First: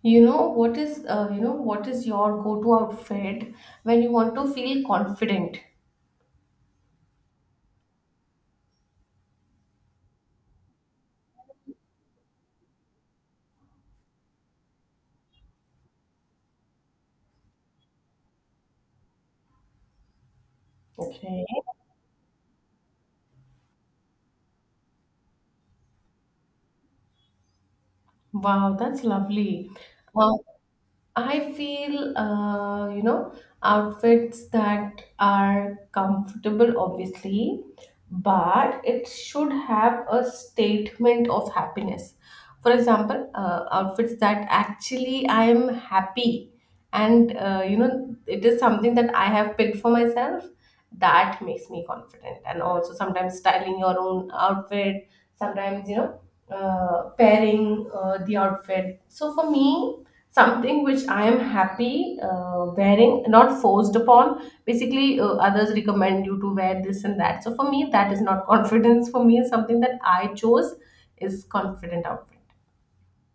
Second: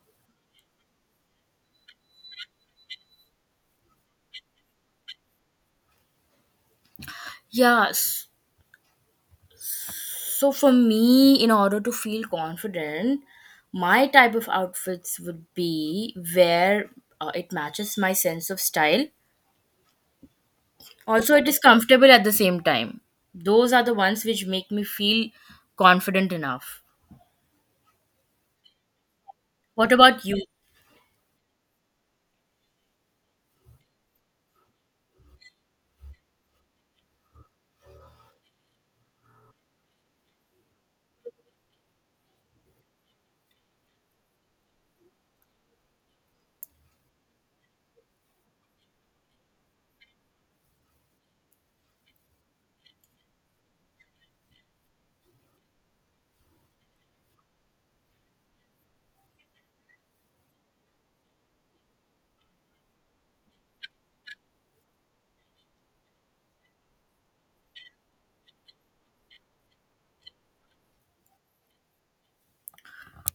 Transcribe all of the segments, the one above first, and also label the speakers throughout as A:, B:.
A: You know what is your go-to outfit when you want to feel confident?
B: Yes. So for me, in order to feel confident, my type of outfits would be where it matches my sense of style. Also,
A: Okay.
B: it is comfortable at the same time. Those are the ones which make me feel confident enough.
A: Wow, that's lovely.
B: What about
A: Wow,
B: you?
A: I feel, outfits that are comfortable, obviously, but it should have a statement of happiness. For example, outfits that actually I am happy and, it is something that I have picked for myself that makes me confident. And also, sometimes styling your own outfit, sometimes, pairing the outfit. So, for me, something which I am happy wearing, not forced upon, basically others recommend you to wear this and that. So for me, that is not confidence. For me, something that I chose is confident outfit.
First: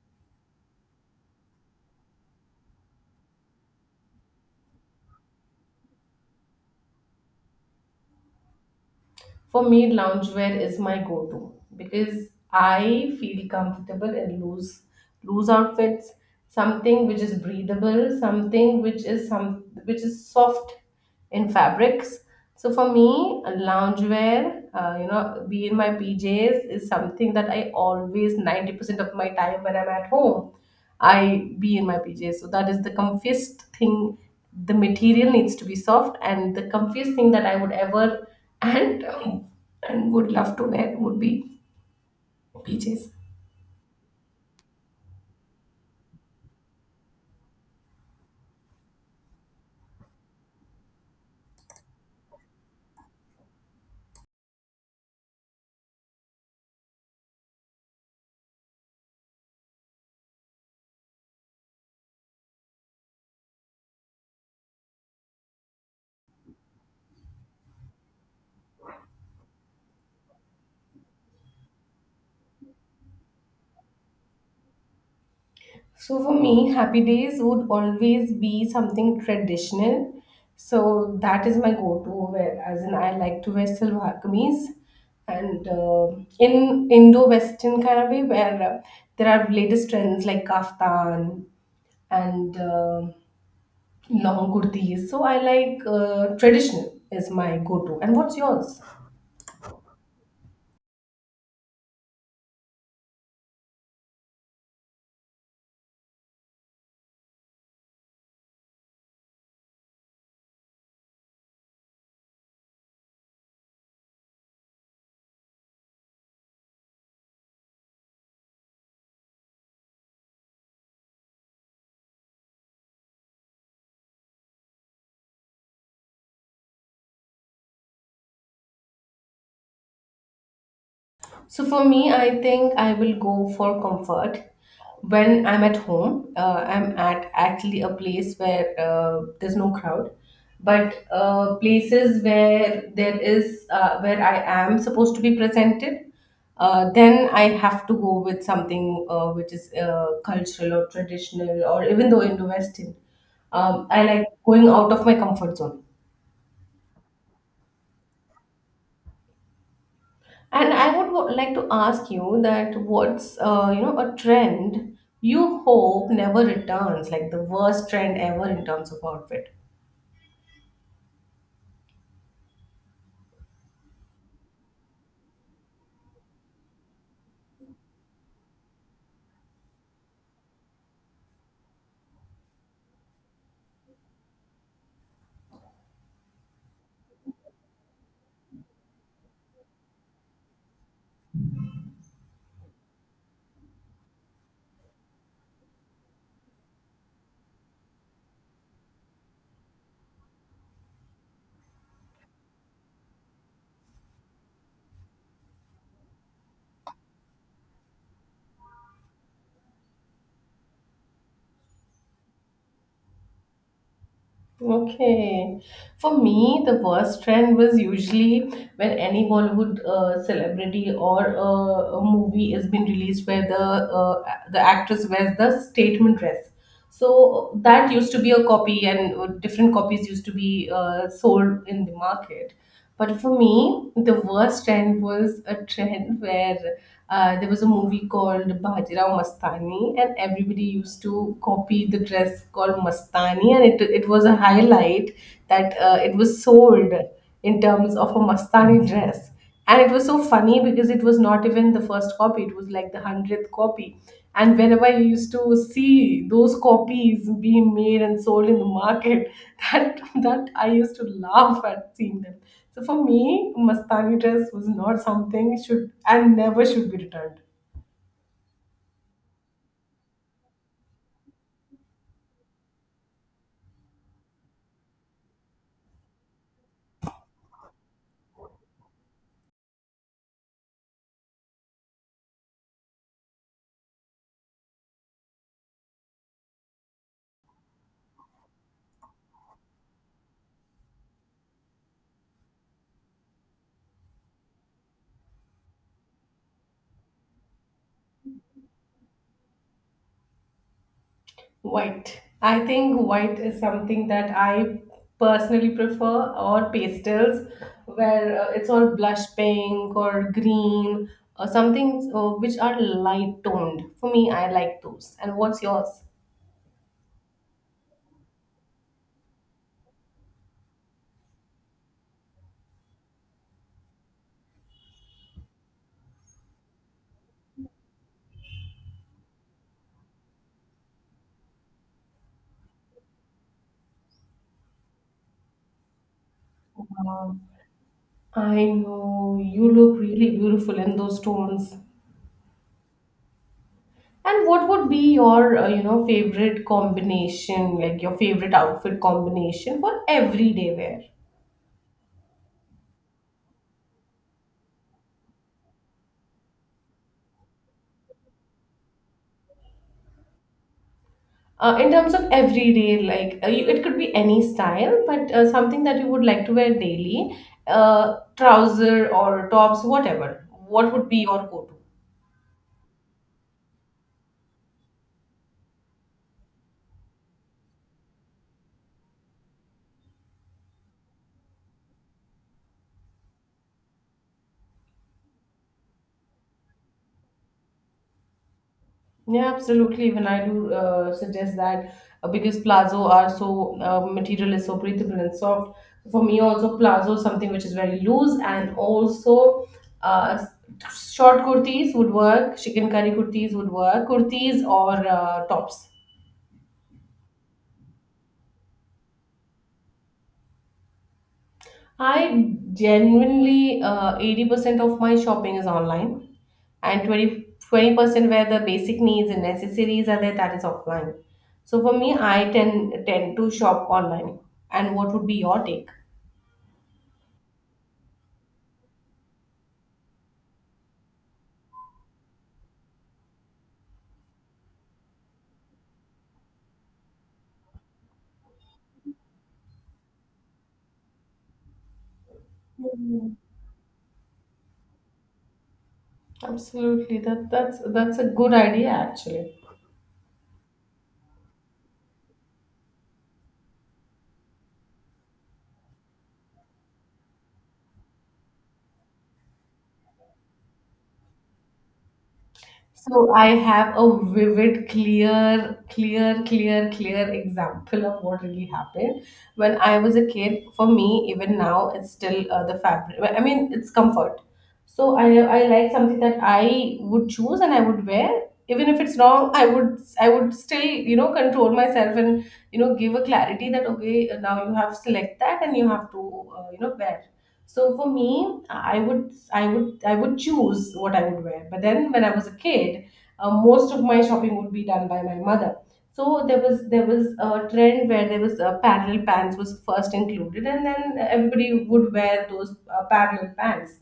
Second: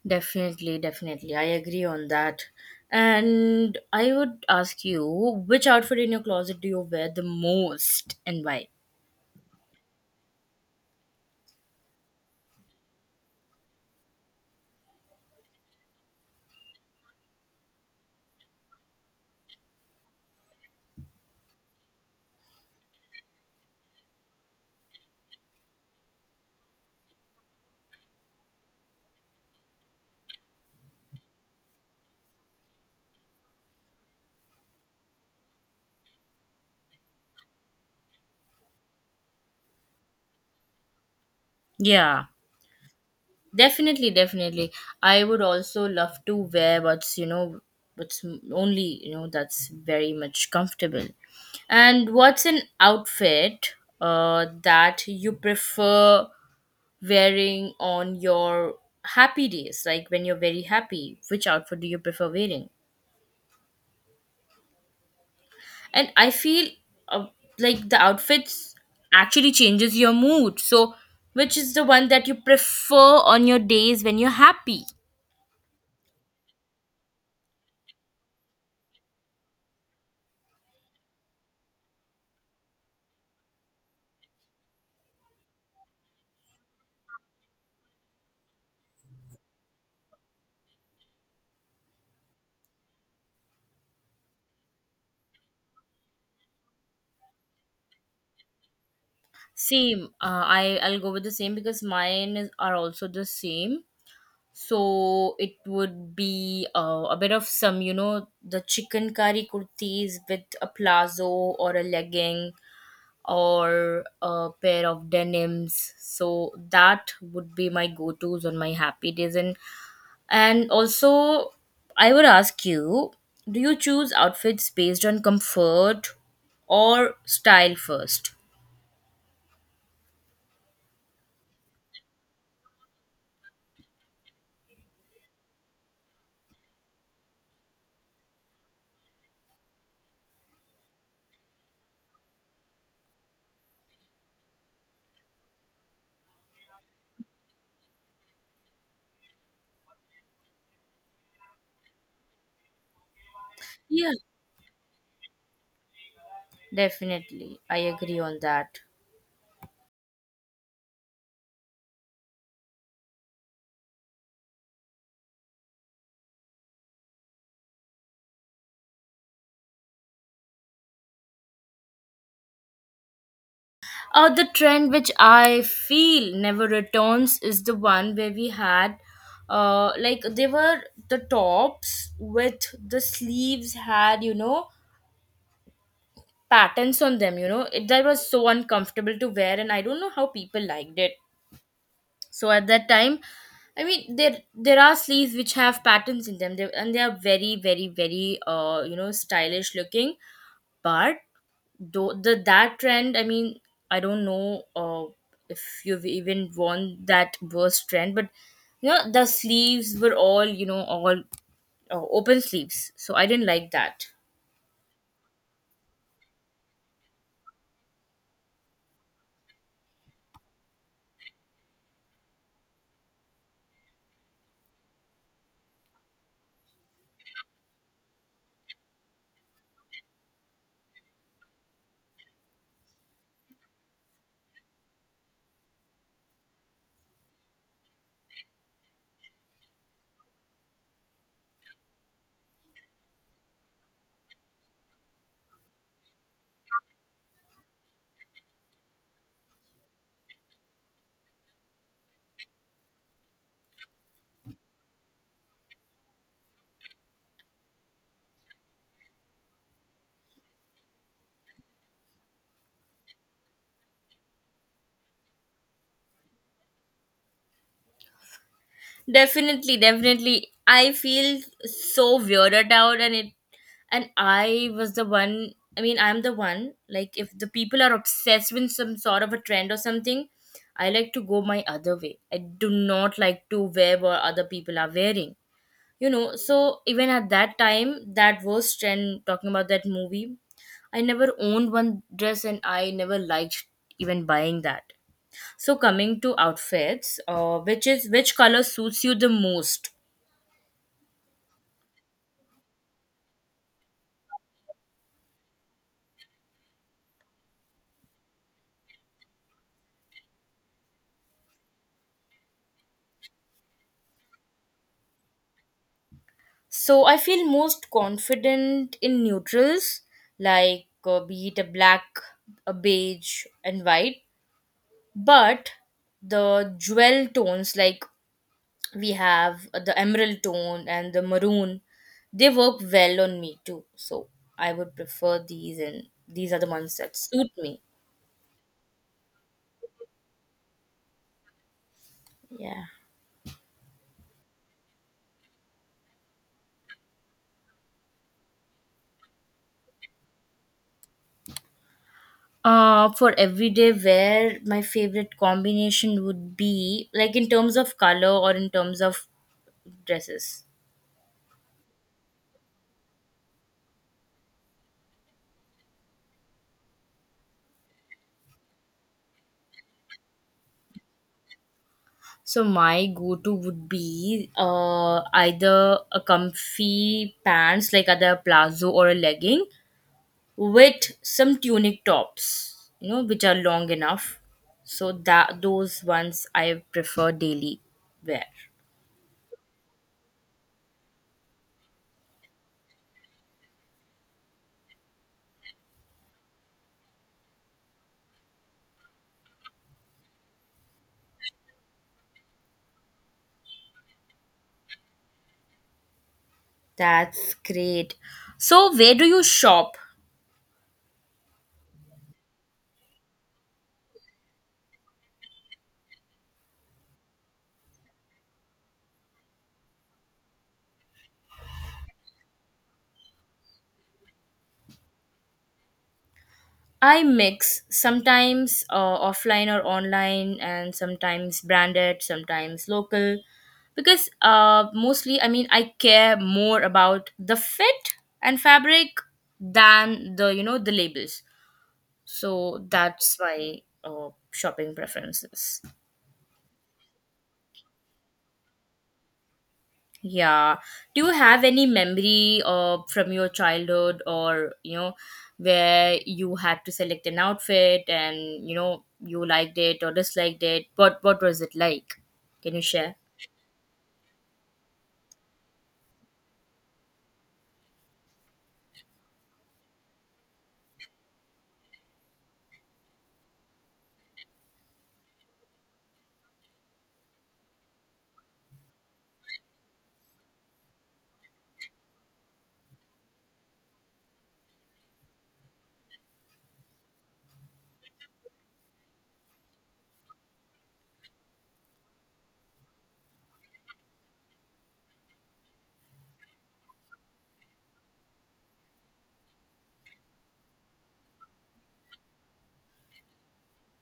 B: Definitely, definitely. I agree on that. And I would ask you, which outfit in your closet do you wear the most and why?
A: For me, loungewear is my go-to because I feel comfortable in loose outfits, something which is breathable, something which is soft in fabrics. So for me, a loungewear, be in my PJs is something that I always 90% of my time when I'm at home. I be in my PJs. So that is the comfiest thing. The material needs to be soft, and the comfiest thing that I would ever and um, and would love to wear would be
B: Yeah.
A: PJs.
B: Definitely, definitely. I would also love to wear what's only, that's very much comfortable. And what's an outfit that you prefer wearing on your happy days, like when you're very happy? Which outfit do you prefer wearing? And I feel uh, like the outfits actually changes your mood. So, which is the one that you prefer on your days when you're happy?
A: So for me, happy days would always be something traditional. So that is my go-to wear. As in, I like to wear salwar kameez and in Indo-Western kind of way, where there are latest trends like kaftan and long kurtis. So I like traditional is my go-to. And what's yours?
B: Same. I'll go with the same because mine is are also the same. So it would be a bit of some, you know, the chicken curry kurtis with a plazo or a legging or a pair of denims. So that would be my go-tos on my happy days, and also I would ask you, do you choose outfits based on comfort or style first?
A: So for me, I think I will go for comfort. When I'm at home, I'm at actually a place where there's no crowd, but places where there is, where I am supposed to be presented, then I have to go with something which is cultural or traditional, or even though Indo-Western. I
B: Yeah.
A: like going out of my comfort zone.
B: Definitely, I agree on that.
A: And I would like to ask you that, what's, a trend you hope never returns, like the worst trend ever in terms of outfit?
B: The trend which I feel never returns is the one where we had, like they were the tops with the sleeves had, you know, patterns on them. You know it, that was so uncomfortable to wear, and I don't know how people liked it. So at that time, I mean, there are sleeves which have patterns in them, they, and they are very, very, very you know, stylish looking, but do the that trend, I mean, I don't know, if you've even worn that worst trend, but you know the sleeves were all, you know, all open sleeves, so I didn't like that.
A: Okay, for me the worst trend was usually when any Bollywood celebrity or a movie has been released where the uh, actress wears the statement dress. So that used to be a copy, and different copies used to be sold in the market. But for me, the worst trend was a trend where there was a movie called Bajirao Mastani, and everybody used to copy the dress called Mastani, and it was a highlight that it was sold in terms of a Mastani dress. And it was so funny because it was not even the first copy, it was like the 100th copy. And whenever you used to see those copies being made and sold in the market, that that I used to laugh at seeing them. So for me, Mastani dress was not something should and never should be returned.
B: Definitely, definitely. I feel so weirded out, and it, and I was the one, I mean, I'm the one like if the people are obsessed with some sort of a trend or something, I like to go my other way. I do not like to wear what other people are wearing, you know. So even at that time that was trend talking about that movie, I never owned one dress, and I never liked even buying that. So coming to outfits, which is which color suits you the most?
A: White. I think white is something that I personally prefer, or pastels, where it's all blush pink or green, or something which are light toned. For me, I like those. And what's yours?
B: So I feel most confident in neutrals, like, be it a black, a beige, and white, but the jewel tones, like we have the emerald tone and the maroon, they work well on me too. So I would prefer these, and these are the ones that
A: Um,
B: suit me.
A: I know you look really beautiful in those tones.
B: Yeah.
A: And what would be your favorite combination, like your favorite outfit combination for everyday wear?
B: For everyday wear my favorite combination would be like in terms of color or in terms of dresses.
A: In terms of everyday, like, it could be any style, but something that you would like to wear daily, trouser or tops, whatever. What would be your go-to?
B: So my go-to would be either a comfy pants like either a plazo or a legging with some tunic tops, you know, which are long enough. So that those ones I prefer daily wear.
A: Yeah, absolutely. Even I do suggest that, because plazo are so, material is so breathable and soft. For me, also plazo is something which is very loose and also uh, short kurtis would work. Chicken curry kurtis would work. Kurtis or tops.
B: That's great. So where do you shop?
A: I genuinely 80% of my shopping is online, and twenty twenty percent where the basic needs and necessities are there, that is offline. So for me, I tend to shop online. And what would be your take?
B: I mix sometimes offline or online, and sometimes branded, sometimes local, because mostly, I mean, I care more about the fit and fabric than, the the labels. So that's
A: Mhm.
B: my shopping preferences.
A: Absolutely, that's a good idea actually.
B: Yeah. Do you have any memory from your childhood or, you know, where you had to select an outfit and, you know, you liked it or disliked it? What was it like? Can you share?
A: So I have a vivid, clear, clear, clear, clear example of what really happened when I was a kid. For me, even now, it's still the fabric. I mean, it's comfort. So I like something that I would choose and I would wear, even if it's wrong. I would still, control myself and, give a clarity that, okay, now you have select that, and you have to, wear. So for me, I would choose what I would wear. But then when I was a kid, most of my shopping would be done by my mother. So there was a trend where there was parallel pants was first included, and then everybody would wear those parallel pants.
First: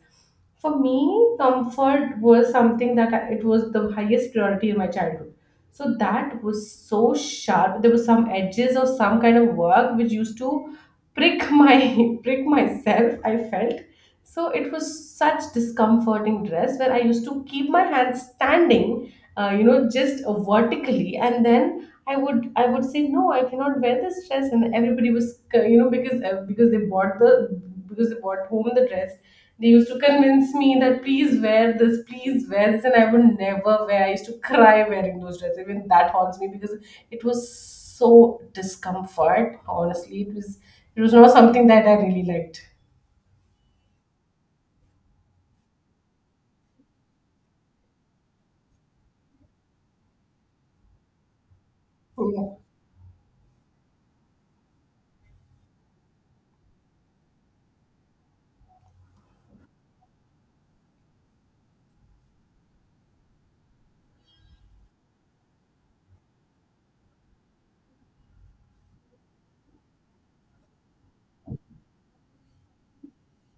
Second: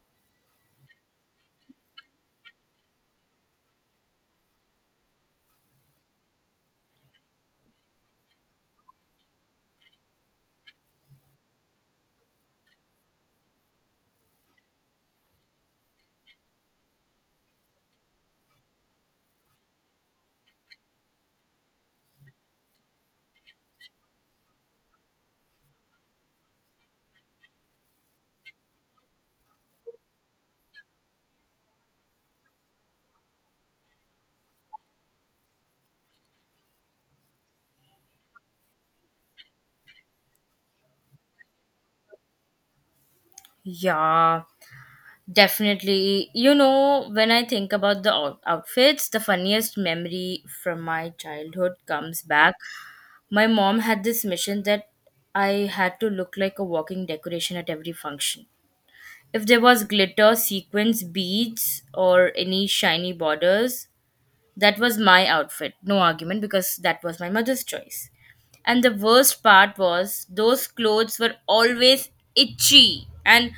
A: For me, comfort was something that it was the highest priority in my childhood. So that was so sharp. There was some edges or some kind of work which used to prick my prick myself, I felt. So it was such discomforting dress where I used to keep my hands standing, just vertically, and then I would say no, I cannot wear this dress, and everybody was because they bought the because they bought home the dress, they used to convince me that please wear this, and I would never wear. I used to cry wearing those dresses. Even that haunts me because it was so discomfort. Honestly, it was, not something that I really liked.
B: Yeah, definitely. You know, when I think about the outfits, the funniest memory from my childhood comes back. My mom had this mission that I had to look like a walking decoration at every function. If there was glitter, sequins, beads, or any shiny borders, that was my outfit. No argument, because that was my mother's choice. And the worst part was those clothes were always itchy, and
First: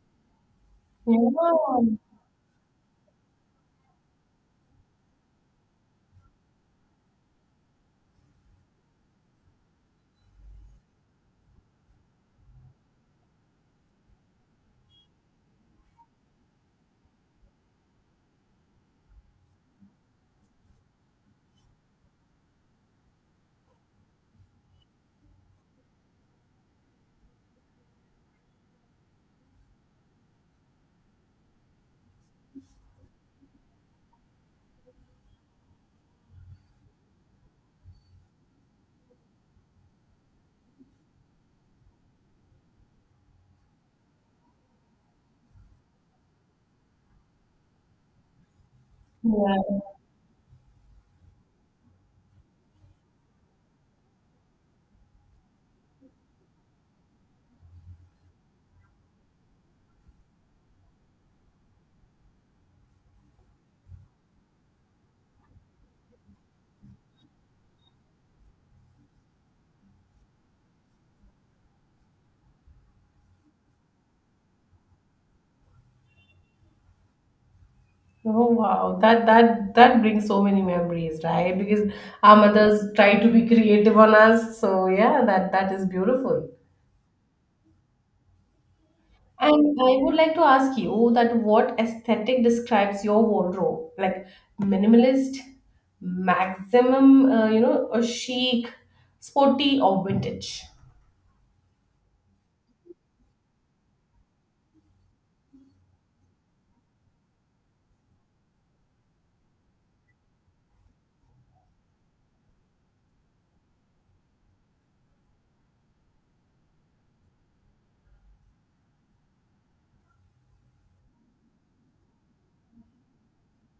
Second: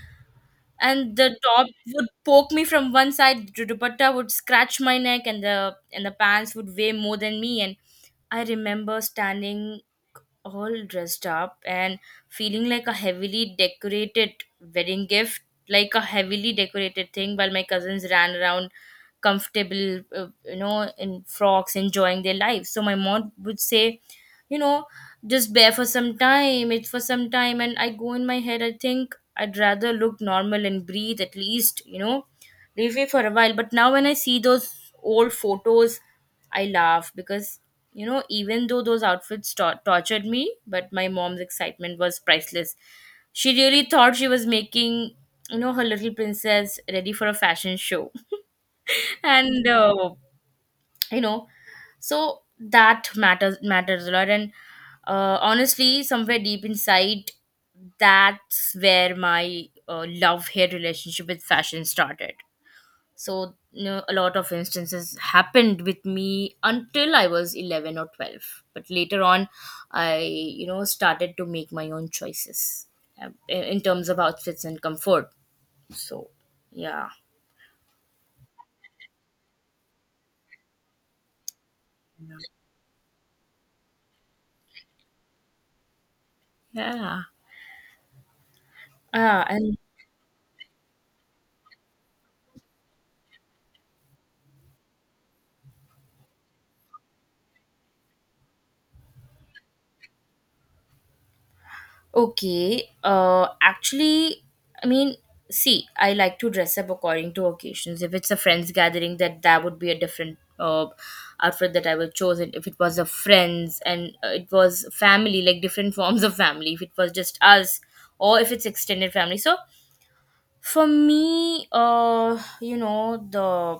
B: the top
A: Yeah,
B: would poke me from one side, the dupatta would scratch my neck, and the pants would weigh more than me. And I remember standing all dressed up and feeling like a heavily decorated wedding gift, like a heavily decorated thing, while my cousins ran around comfortable, you know, in frocks, enjoying their lives. So my mom would say, you know, just bear for some time, it's for some time. And I go in my head, I think I'd rather look normal and breathe at least, you know. Leafy for a while, but now when I see those old photos, I laugh because, you know, even though those outfits tortured me, but my mom's excitement was priceless. She really thought she was making, you know, her little princess ready for a fashion show, and
A: yeah.
B: you know, so that matters a lot. And honestly, somewhere deep inside, that's where my love hate relationship with fashion started. So you know, a lot of instances happened with me until I was 11 or 12. But later on, I, you know, started to make my own choices in terms of outfits and comfort. So, yeah.
A: Oh wow, that brings so many memories, right? Because our mothers try to be creative on us, so yeah, that is beautiful.
B: Yeah. Ah, and
A: And I would like to ask you that, what aesthetic describes your wardrobe? Like minimalist, maximum, or chic, sporty, or vintage?
B: Okay. Actually, I mean, see, I like to dress up according to occasions. If it's a friends gathering, that that would be a different outfit that I would chosen. If it was a friends and it was family, like different forms of family. If it was just us, or if it's extended family. So for me, you know,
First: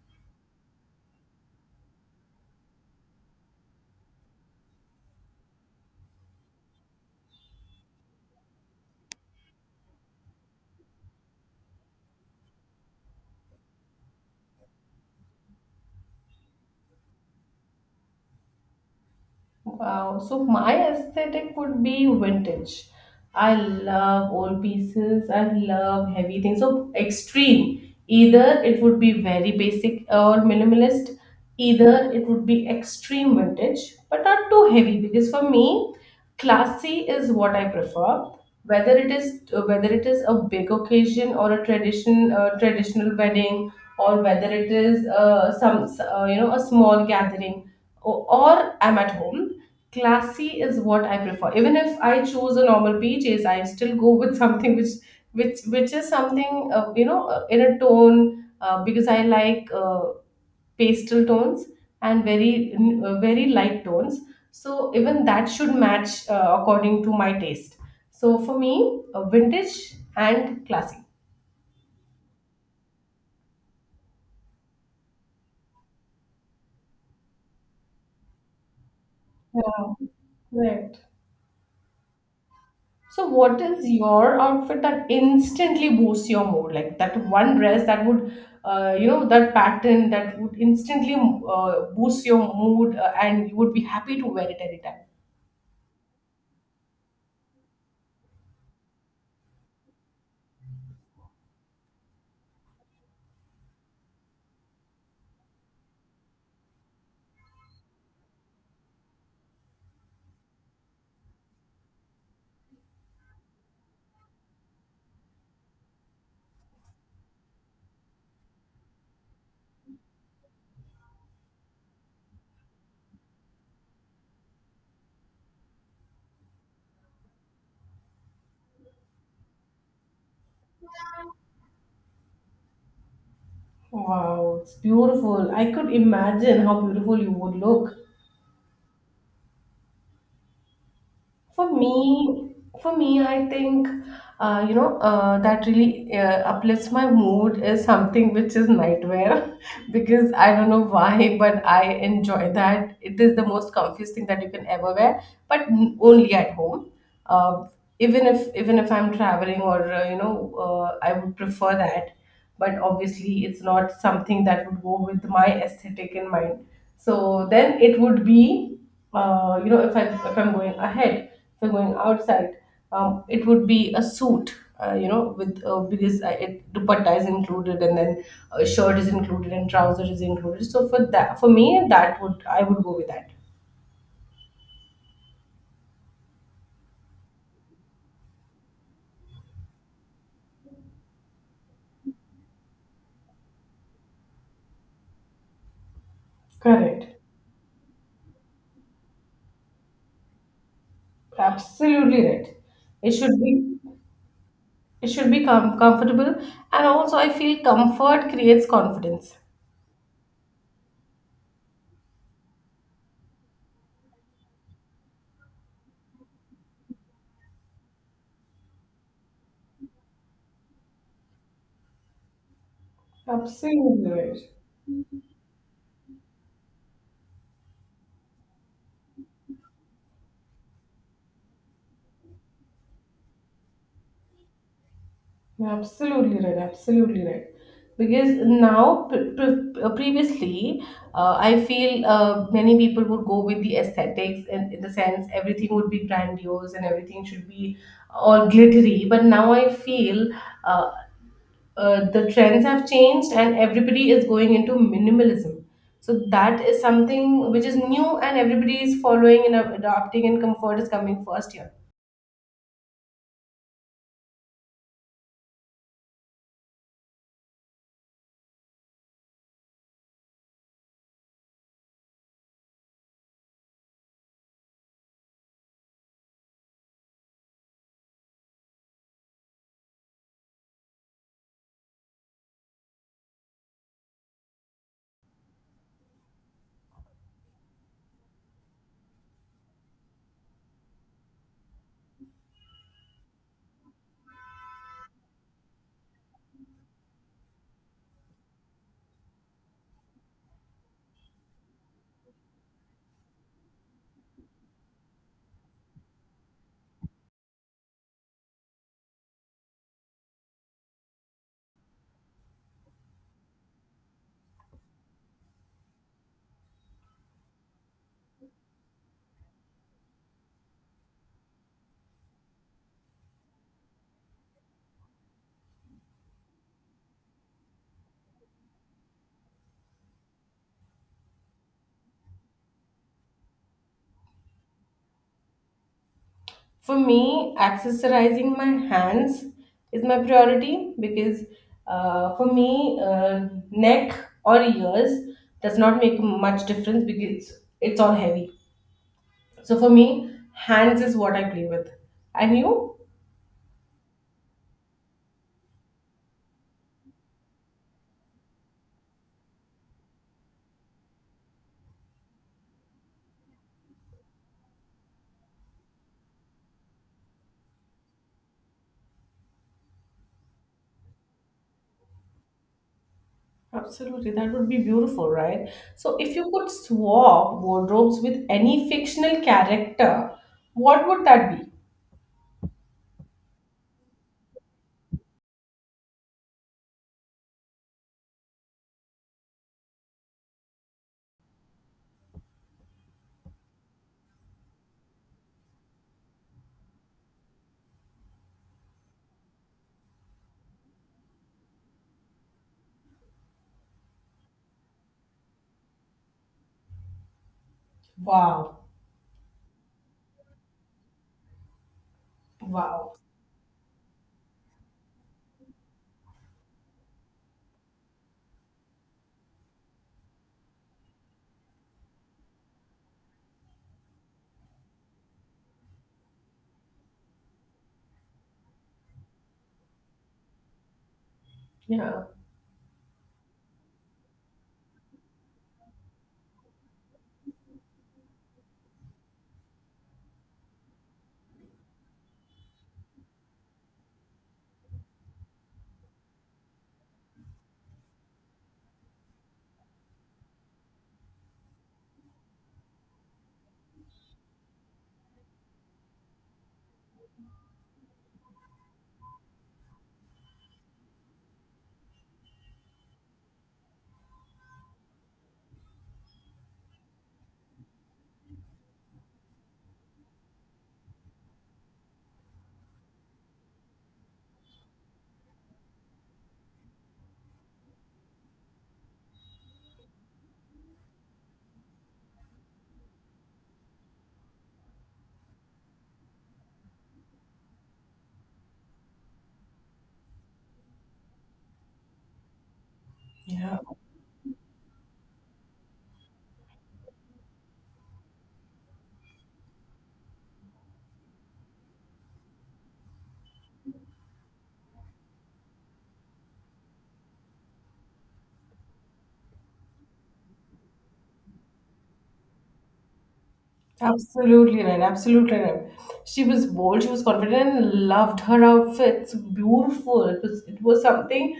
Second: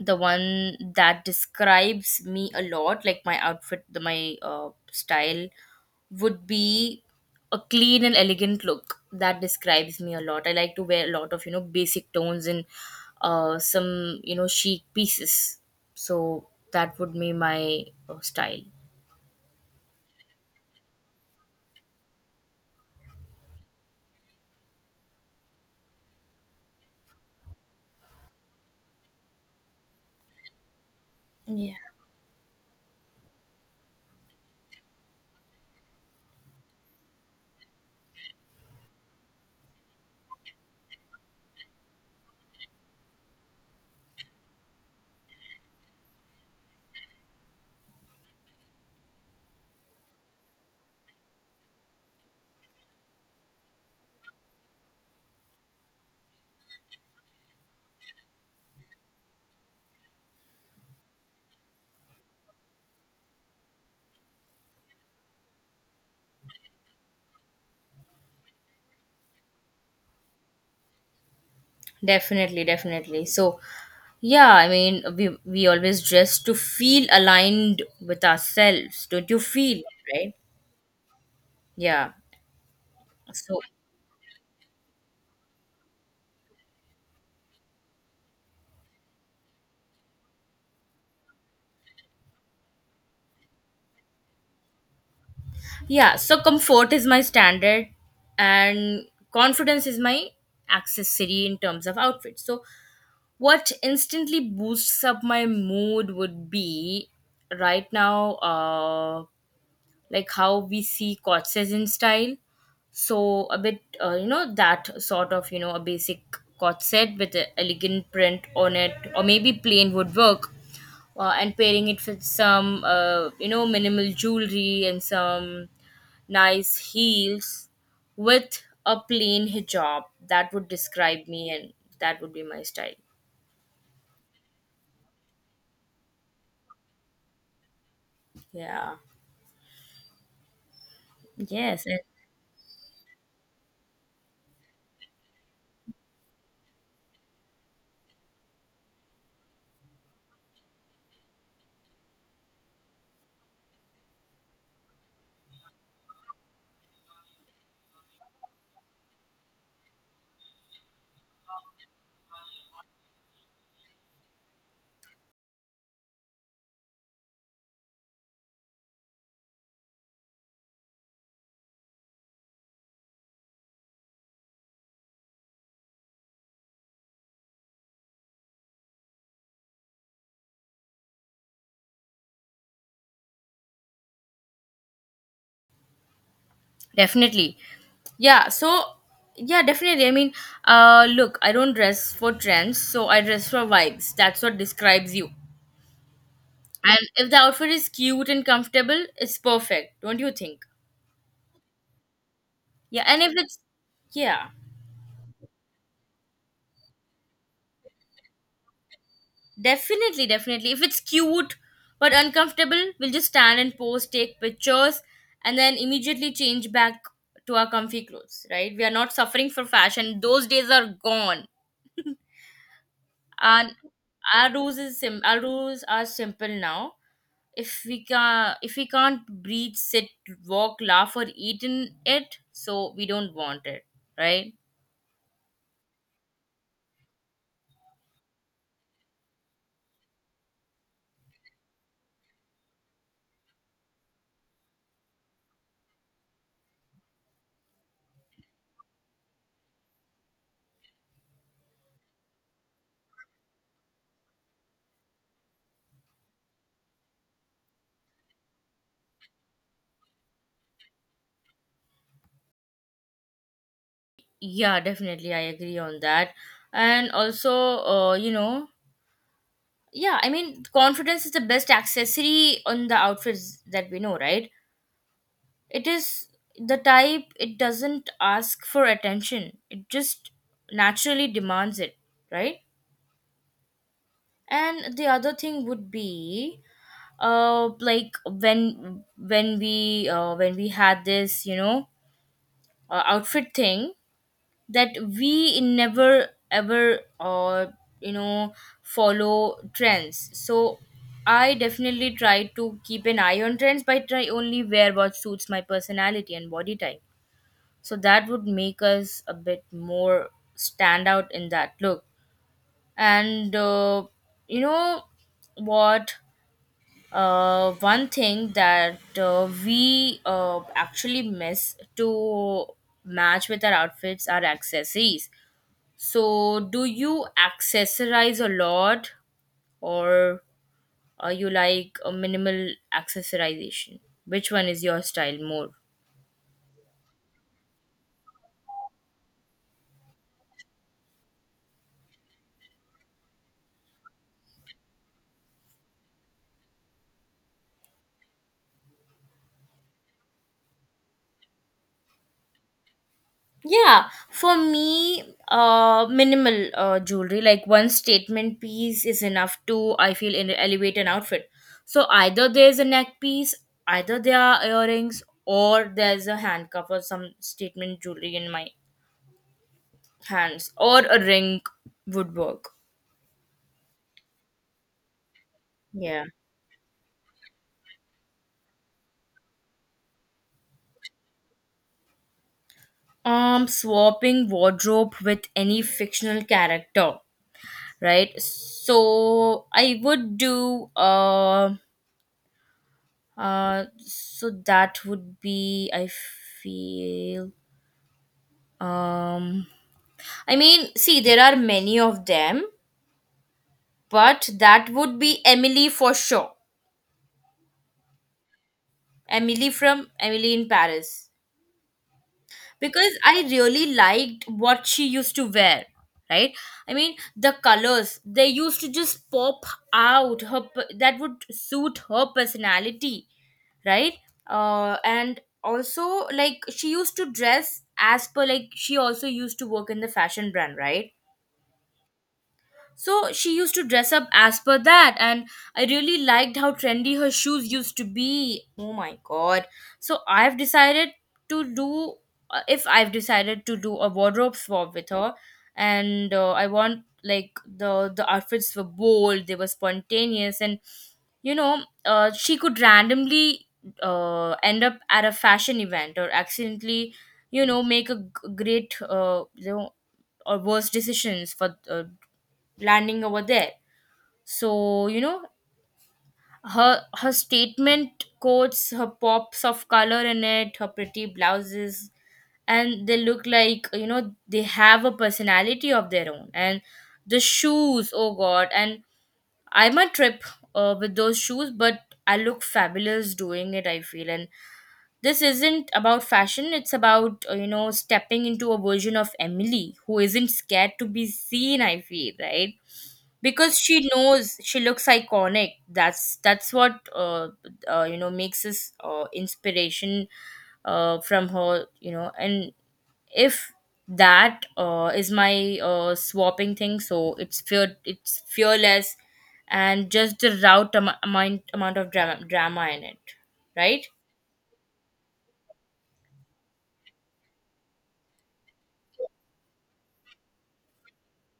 B: the one that describes me a lot, like my outfit, the my style, would be a clean and elegant look. That describes me a lot. I like to wear a lot of, you know, basic tones and some, you know, chic pieces. So that would be my style.
A: Wow. So my aesthetic would be vintage. I love old pieces. I love heavy things. So extreme. Either it would be very basic or minimalist.
B: Yeah.
A: Either it would be extreme vintage, but not too heavy because for me, classy is what I prefer. Whether it is a big occasion or a tradition, a traditional wedding, or whether it is some, a small gathering, or I'm at home, classy is what I prefer. Even if I choose a normal PJs, I still go with something which is something, in a tone, because I like pastel tones and very, very light tones, so even that should match according to my taste. So for me, vintage and classy.
B: Definitely, definitely. So yeah, I mean, we always dress to feel aligned with ourselves, don't you feel?
A: Yeah,
B: Right?
A: right.
B: Yeah,
A: So,
B: so
A: what is your outfit that instantly boosts your mood? Like that one dress that would, that pattern that would instantly boost your mood, and you would be happy to wear it anytime.
B: Yeah, so comfort is my standard, and confidence is my accessory in terms of outfit. So what instantly boosts up my mood would be right now, like how we see corsets in style. So a bit, you know, that sort of, you know, a basic corset with an elegant print on it, or maybe plain would work. And pairing it with some, you know, minimal jewelry and some nice heels with a plain hijab. That would describe me, and that would be my style.
A: Wow, it's beautiful. I could imagine how beautiful you would look.
B: Yeah.
A: For
B: Yes.
A: me, for me, I think, that really uplifts my mood is something which is nightwear, because I don't know why, but I enjoy that. It is the most comfiest thing that you can ever wear, but only at home. Uh, even if I'm traveling, or I would prefer that, but obviously it's not something that would go with my aesthetic in mind. So then it would be, if I'm going ahead, if I'm going outside, it would be a suit, with, because it dupatta is included, and then a shirt is included, and trousers is included. So for that, for me, that would I would go with that.
B: Definitely. Yeah, so yeah, definitely. I mean, look, I don't dress for trends, so I dress for vibes. That's what describes you. And
A: Correct.
B: if the outfit is cute and comfortable, it's perfect, don't you think?
A: Absolutely right.
B: Yeah,
A: It
B: and if
A: should
B: it's
A: be
B: yeah,
A: it should be com- comfortable, and also I feel comfort creates confidence.
B: definitely, definitely. If it's cute but uncomfortable, we'll just stand and pose, take pictures, and then immediately change back to our comfy clothes, right? We are not suffering for fashion. Those days are gone. And
A: Absolutely right.
B: our rules is our rules are simple now. If we can, if we can't breathe, sit, walk, laugh, or eat in it, so we don't want it, right?
A: You're absolutely right. Absolutely right. Because now, previously, I feel many people would go with the aesthetics, and in the sense everything would be grandiose and everything should be all glittery. But now I feel, uh, the trends have changed, and everybody is going into minimalism. So that is something which is new, and everybody is following and adopting, and comfort is coming first here.
B: Yeah, definitely, I agree on that. And also, you know, yeah, I mean, confidence is the best accessory on the outfits that we know, right? It is the type, it doesn't ask for attention, it just naturally demands it, right? And the other thing would be, like when, when we had this, you know, outfit thing, that we never ever you know follow trends. So I definitely try to keep an eye on trends, but I only wear what suits my personality and body type. So that would make us a bit more stand out in that look. And you know what, one thing that we actually miss to match with our outfits are accessories. So, do you accessorize a lot, or are you like a minimal accessorization? Which one is your style more?
A: For me, accessorizing my hands is my priority because, for me, neck or ears does not make much difference because it's all heavy. So for me, hands is what I play with. And you?
B: Yeah, for me, minimal jewelry, like one statement piece is enough to, I feel, elevate an outfit. So either there's a neck piece, either there are earrings, or there's a handcuff or some statement jewelry in my hands, or a ring would work.
A: Absolutely, that would be beautiful, right? So
B: Yeah.
A: if you could swap wardrobes with any fictional character, what would that be?
B: Swapping wardrobe with any fictional character, right? So I would do so that would be, I feel, um, I mean, see, there are many of them, but that would be Emily for sure.
A: Wow,
B: Emily from Emily in Paris. Because
A: wow,
B: I really liked what she used to wear, right? I mean, the colors, they used to just pop out. That would suit her personality. Right. And also, like, she used to dress as per, like, she also used to work in the fashion brand, right?
A: yeah,
B: So she used to dress up as per that, and I really liked how trendy her shoes used to be. Oh my god. So I've decided to do, if I've decided to do a wardrobe swap with her, and I want, like, the outfits were bold, they were spontaneous, and she could randomly end up at a fashion event or accidentally, make a great, or worse decisions for landing over there. So, you know, her statement coats, her pops of color in it, her pretty blouses, and they look like, you know, they have a personality of their own. And the shoes, oh god, and I'm a trip with those shoes, but I look fabulous doing it, I feel. And this isn't about fashion, it's about, you know, stepping into a version of Emily who isn't scared to be seen, I feel, right? Because
A: yeah.
B: she knows she looks iconic. That's what you know makes us, inspiration from her, you know. And if that is my swapping thing, so it's fearless, and just the route, amount of drama in it, right?
A: Absolutely right. Absolutely right. She was bold. She was confident and loved her outfits. Beautiful. It was something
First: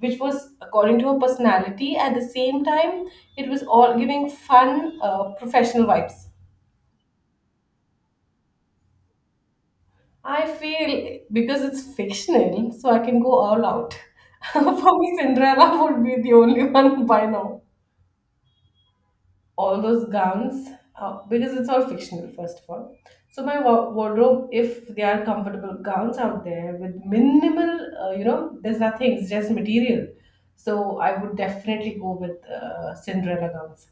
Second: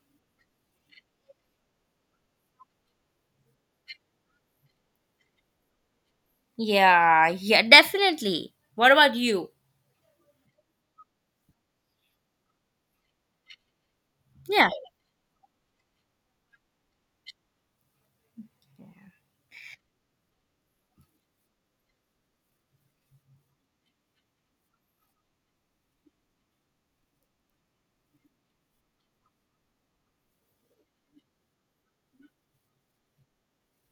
A: which was according to her personality. At the same time, it was all giving fun, professional vibes.
B: Yeah, yeah, definitely. What about you?
A: I feel because it's fictional, so I can go all out. For
B: Yeah.
A: me, Cinderella would be the only one by now. All those gowns, because it's all fictional. First of all, so my wardrobe, if there are comfortable gowns out there with minimal, there's nothing, it's just material. So I would definitely go with Cinderella gowns.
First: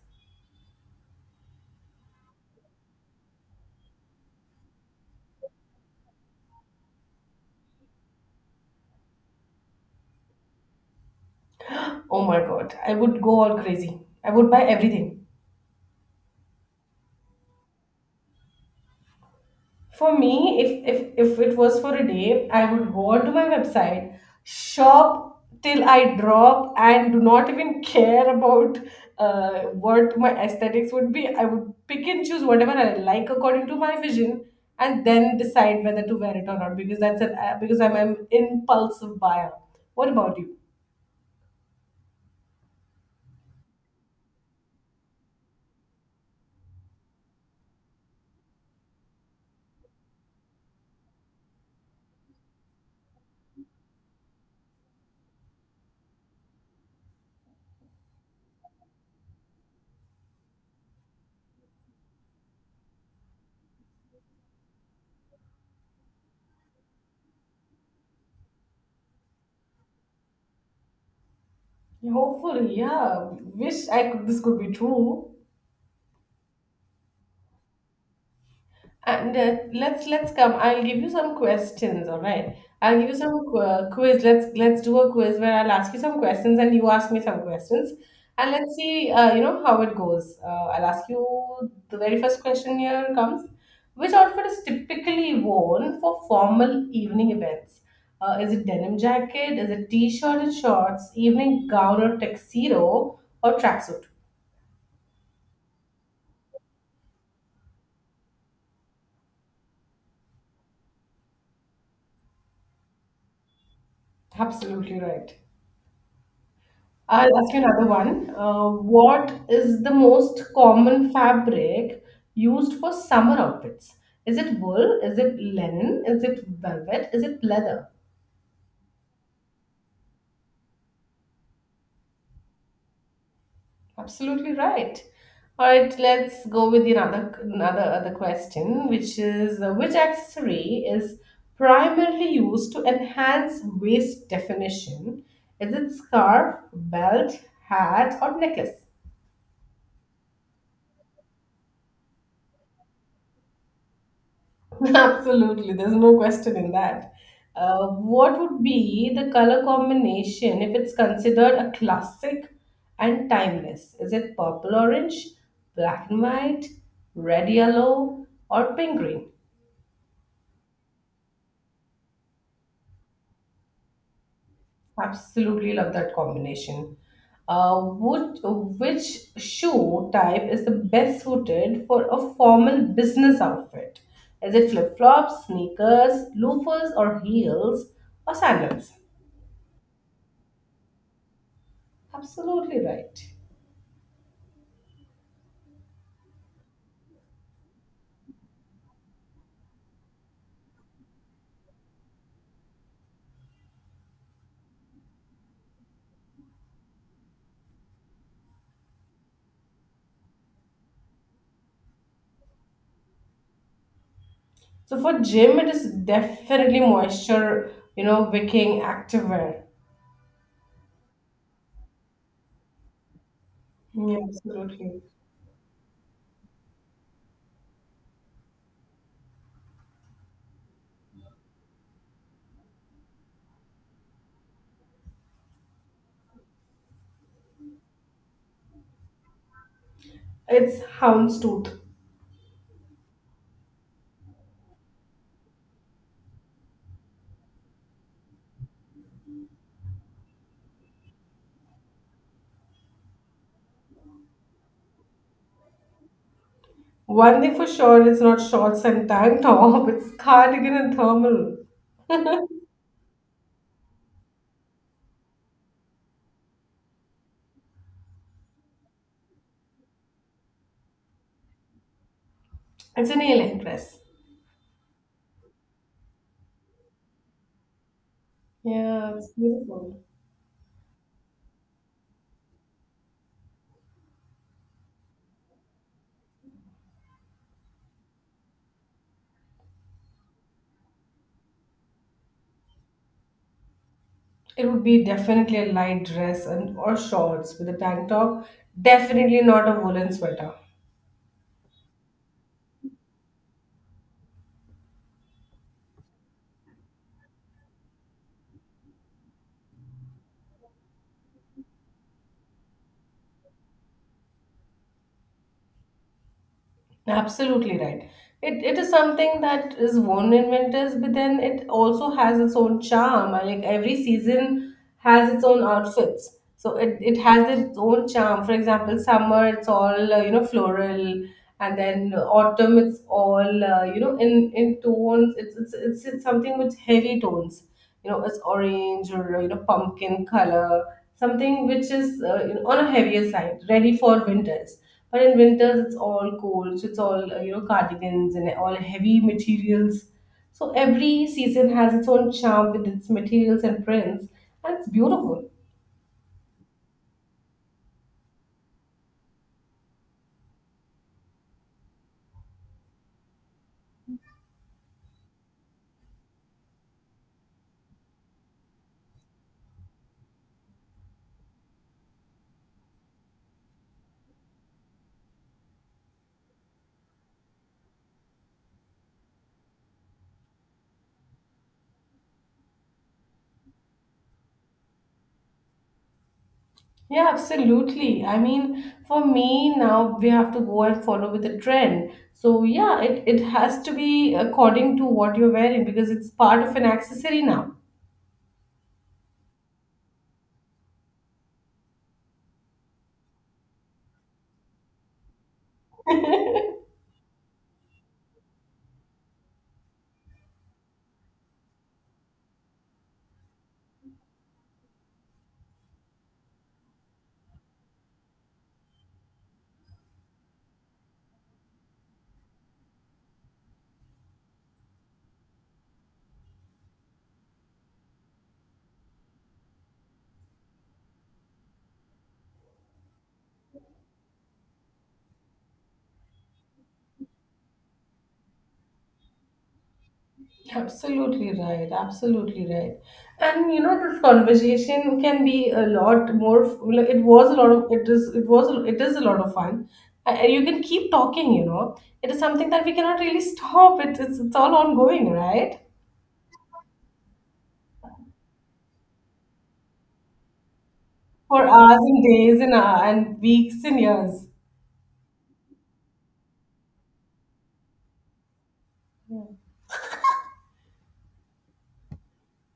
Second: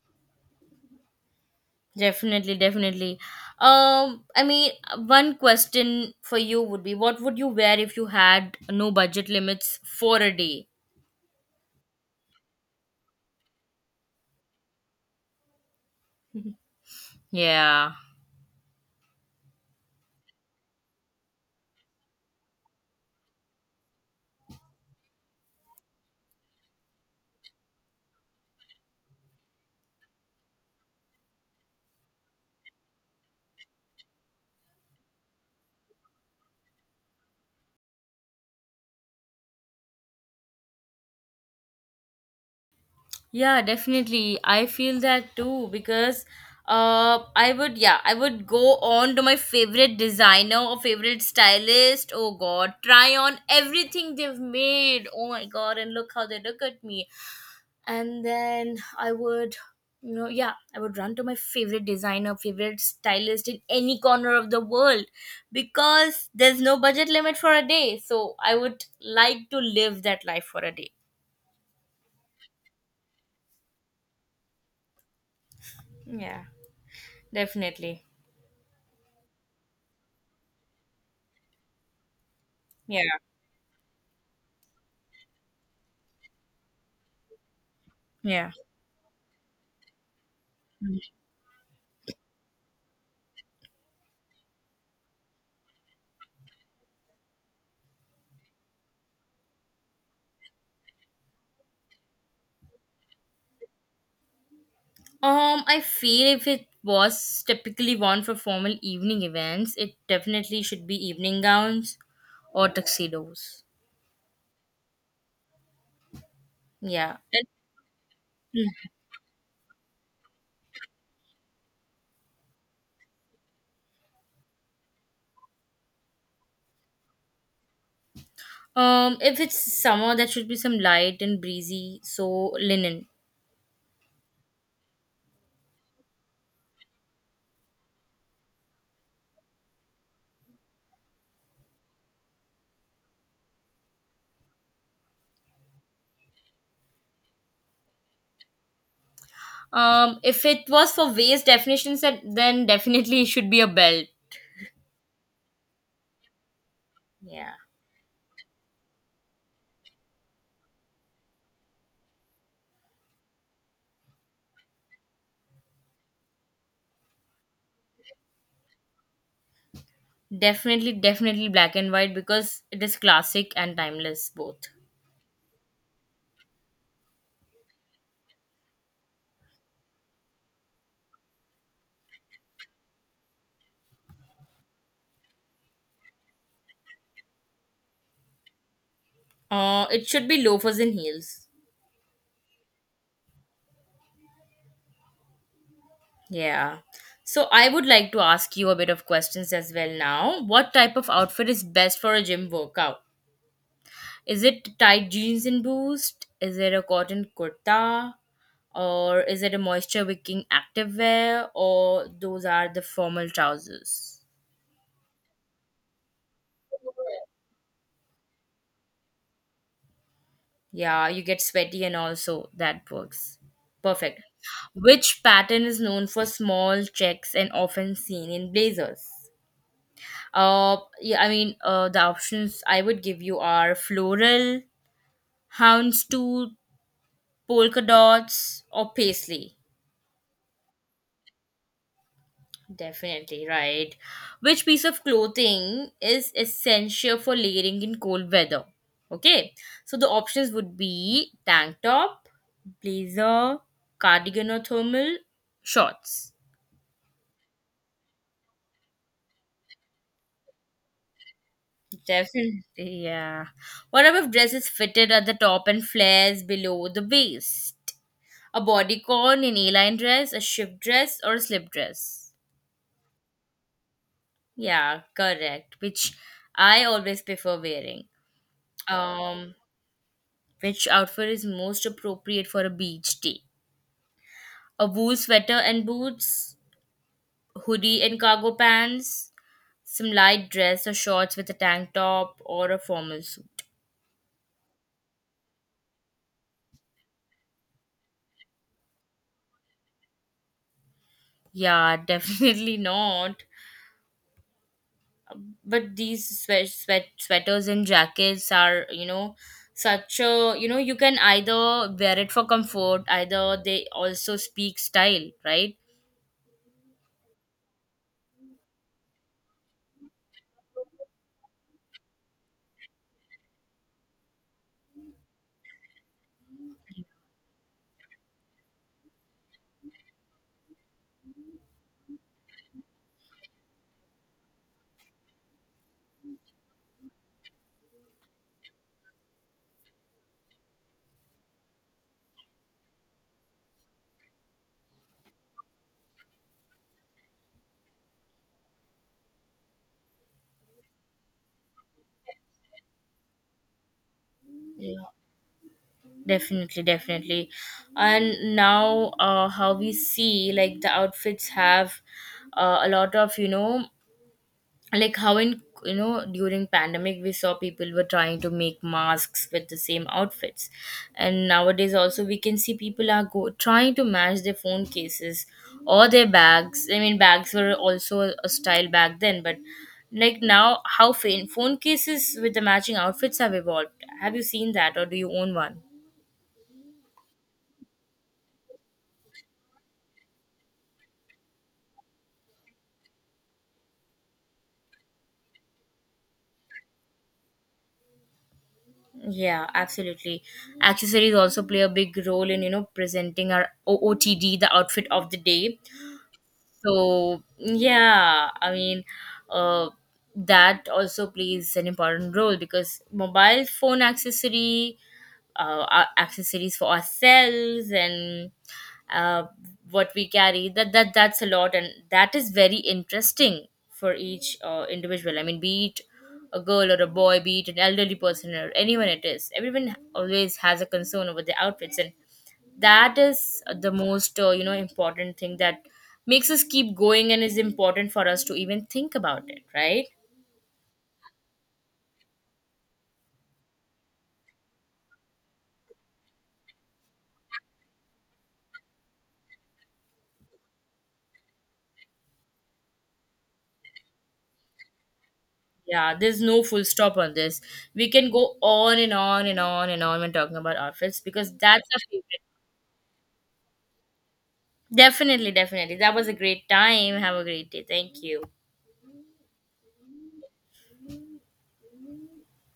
B: Definitely, definitely. I mean, one question for you would be, what would you wear if you had no budget limits for a day?
A: Oh my god, I would go all crazy, I would buy everything.
B: Yeah.
A: For me, if it was for a day, I would go onto my website, shop till I drop, and do not even care about what my aesthetics would be. I would pick and choose whatever I like according to my vision, and then decide whether to wear it or not. Because I'm an impulsive buyer. What about you?
B: Yeah, definitely. I feel that too because I would, yeah, I would go on to my favorite designer or favorite stylist. Oh god, try on everything they've made. Oh my god, and look how they look at me. And then I would, you know, yeah, I would run to my favorite designer, favorite stylist in any corner of the world, because there's no budget limit for a day, so I would like to live that life for a day.
A: Hopefully, yeah. Wish I could. This could be true.
B: Yeah. Definitely.
A: And let's come. I'll give you some questions. All right. I'll
B: Yeah.
A: give you some quiz. Let's do a quiz where I'll ask you some questions and you ask me some questions,
B: Yeah.
A: and let's see. You know how it goes. I'll ask you the very first question. Here comes. Which outfit is typically worn for formal evening events? Is it denim jacket? Is it t-shirt and shorts, evening gown or tuxedo or tracksuit?
B: I feel if it was typically worn for formal evening events, it definitely should be evening gowns or tuxedos.
A: Absolutely right.
B: Yeah.
A: I'll
B: And-
A: ask you another one. What is the most common fabric used for summer outfits? Is it wool? Is it linen? Is it velvet? Is it leather?
B: If it's summer, that should be some light and breezy, so linen.
A: Absolutely right. All right, let's go with the another another other question, which is which accessory is primarily used to enhance waist definition? Is it scarf, belt, hat, or necklace?
B: If it was for waist definitions, then definitely it should be a belt.
A: Absolutely, there's no question in that.
B: Yeah,
A: What would be the color combination if it's considered a classic and timeless? Is it purple orange, black and white, red yellow, or pink green?
B: definitely, definitely black and white, because it is classic and timeless both.
A: Absolutely love that combination. Would, Which shoe type is the best suited for a formal business outfit? Is it flip flops, sneakers, loafers, or heels, or sandals?
B: It should be loafers and heels.
A: Absolutely right.
B: Yeah. So I would like to ask you a bit of questions as well now. What type of outfit is best for a gym workout? Is it tight jeans and boost? Is it a cotton kurta? Or is it a moisture wicking activewear? Or those are the formal trousers?
A: So for gym, it is definitely moisture, you know, wicking activewear.
B: Yeah, you get sweaty and also that works.
A: Yeah,
B: Perfect.
A: absolutely.
B: Which pattern is known for small checks and often seen in blazers? The options I would give you are floral, houndstooth, polka dots, or paisley.
A: It's houndstooth.
B: Definitely right. Which piece of clothing is essential for layering in cold weather? Okay, so the options would be tank top, blazer, cardigan or thermal, shorts.
A: One thing for sure, it's not shorts and tank top. It's cardigan and thermal.
B: Definitely, yeah. What about dress is fitted at the top and flares below the waist? A bodycon, an A-line dress, a shift dress, or a slip dress?
A: It's an A-line dress.
B: Yeah, correct. Which I always prefer wearing.
A: Yeah, it's
B: Um,
A: beautiful.
B: Which outfit is most appropriate for a beach day? A wool sweater and boots, hoodie and cargo pants, some light dress or shorts with a tank top, or a formal suit.
A: It would be definitely a light dress and or shorts with a tank top. Definitely not a woolen sweater.
B: Yeah, definitely not. But these sweaters and jackets are, you know, such a, you know, you can either wear it for comfort, either they also speak style, right?
A: Absolutely right. It is something that is worn in winters, but then it also has its own charm. Like every season has its own outfits. So it has its own charm. For example, summer, it's all, you know, floral. And then autumn, it's all, you know, in tones. It's something with heavy tones. You know, it's orange or, you know, pumpkin color, something which is you know, on a heavier side, ready for winters. But in winters it's all cold, so it's all you know, cardigans and all heavy materials. So every season has its own charm with its materials and prints, and it's
B: Yeah.
A: beautiful.
B: Definitely, definitely. And now, how we see, like, the outfits have a lot of, you know, like how in, you know, during pandemic we saw people were trying to make masks with the same outfits, and nowadays also we can see people are go trying to match their phone cases or their bags. I mean, bags were also a style back then, but, like, now, how phone cases with the matching outfits have evolved. Have you seen that, or do you own one?
A: Yeah, absolutely. I mean, for me now we have to go and follow with the trend. So yeah, it has to be according to what you're wearing because it's part of an accessory now.
B: Yeah, absolutely. Accessories also play a big role in, you know, presenting our OOTD, the outfit of the day. So, yeah, I mean, uh, that also plays an important role, because mobile phone accessory, our accessories for ourselves, and uh, what we carry, that's a lot, and that is very interesting for each individual. I mean, be it a girl or a boy, be it an elderly person or anyone, it is, everyone always has a concern over their outfits, and that is the most, you know, important thing that makes us keep going and is important for us to even think about it, right?
A: Absolutely right, absolutely right. And you know, this conversation can be a lot more. It was a lot of. It is. It was. It is a lot of fun. And you can keep talking. You know, it is something that we cannot really stop. It, it's. It's all ongoing, right?
B: Yeah, there's no full stop on this. We can go on and on and on and on when talking about outfits, because
A: For
B: that's
A: hours
B: our
A: and
B: favorite.
A: days and and weeks and years.
B: Definitely, definitely. That was a great time. Have a great day. Thank you.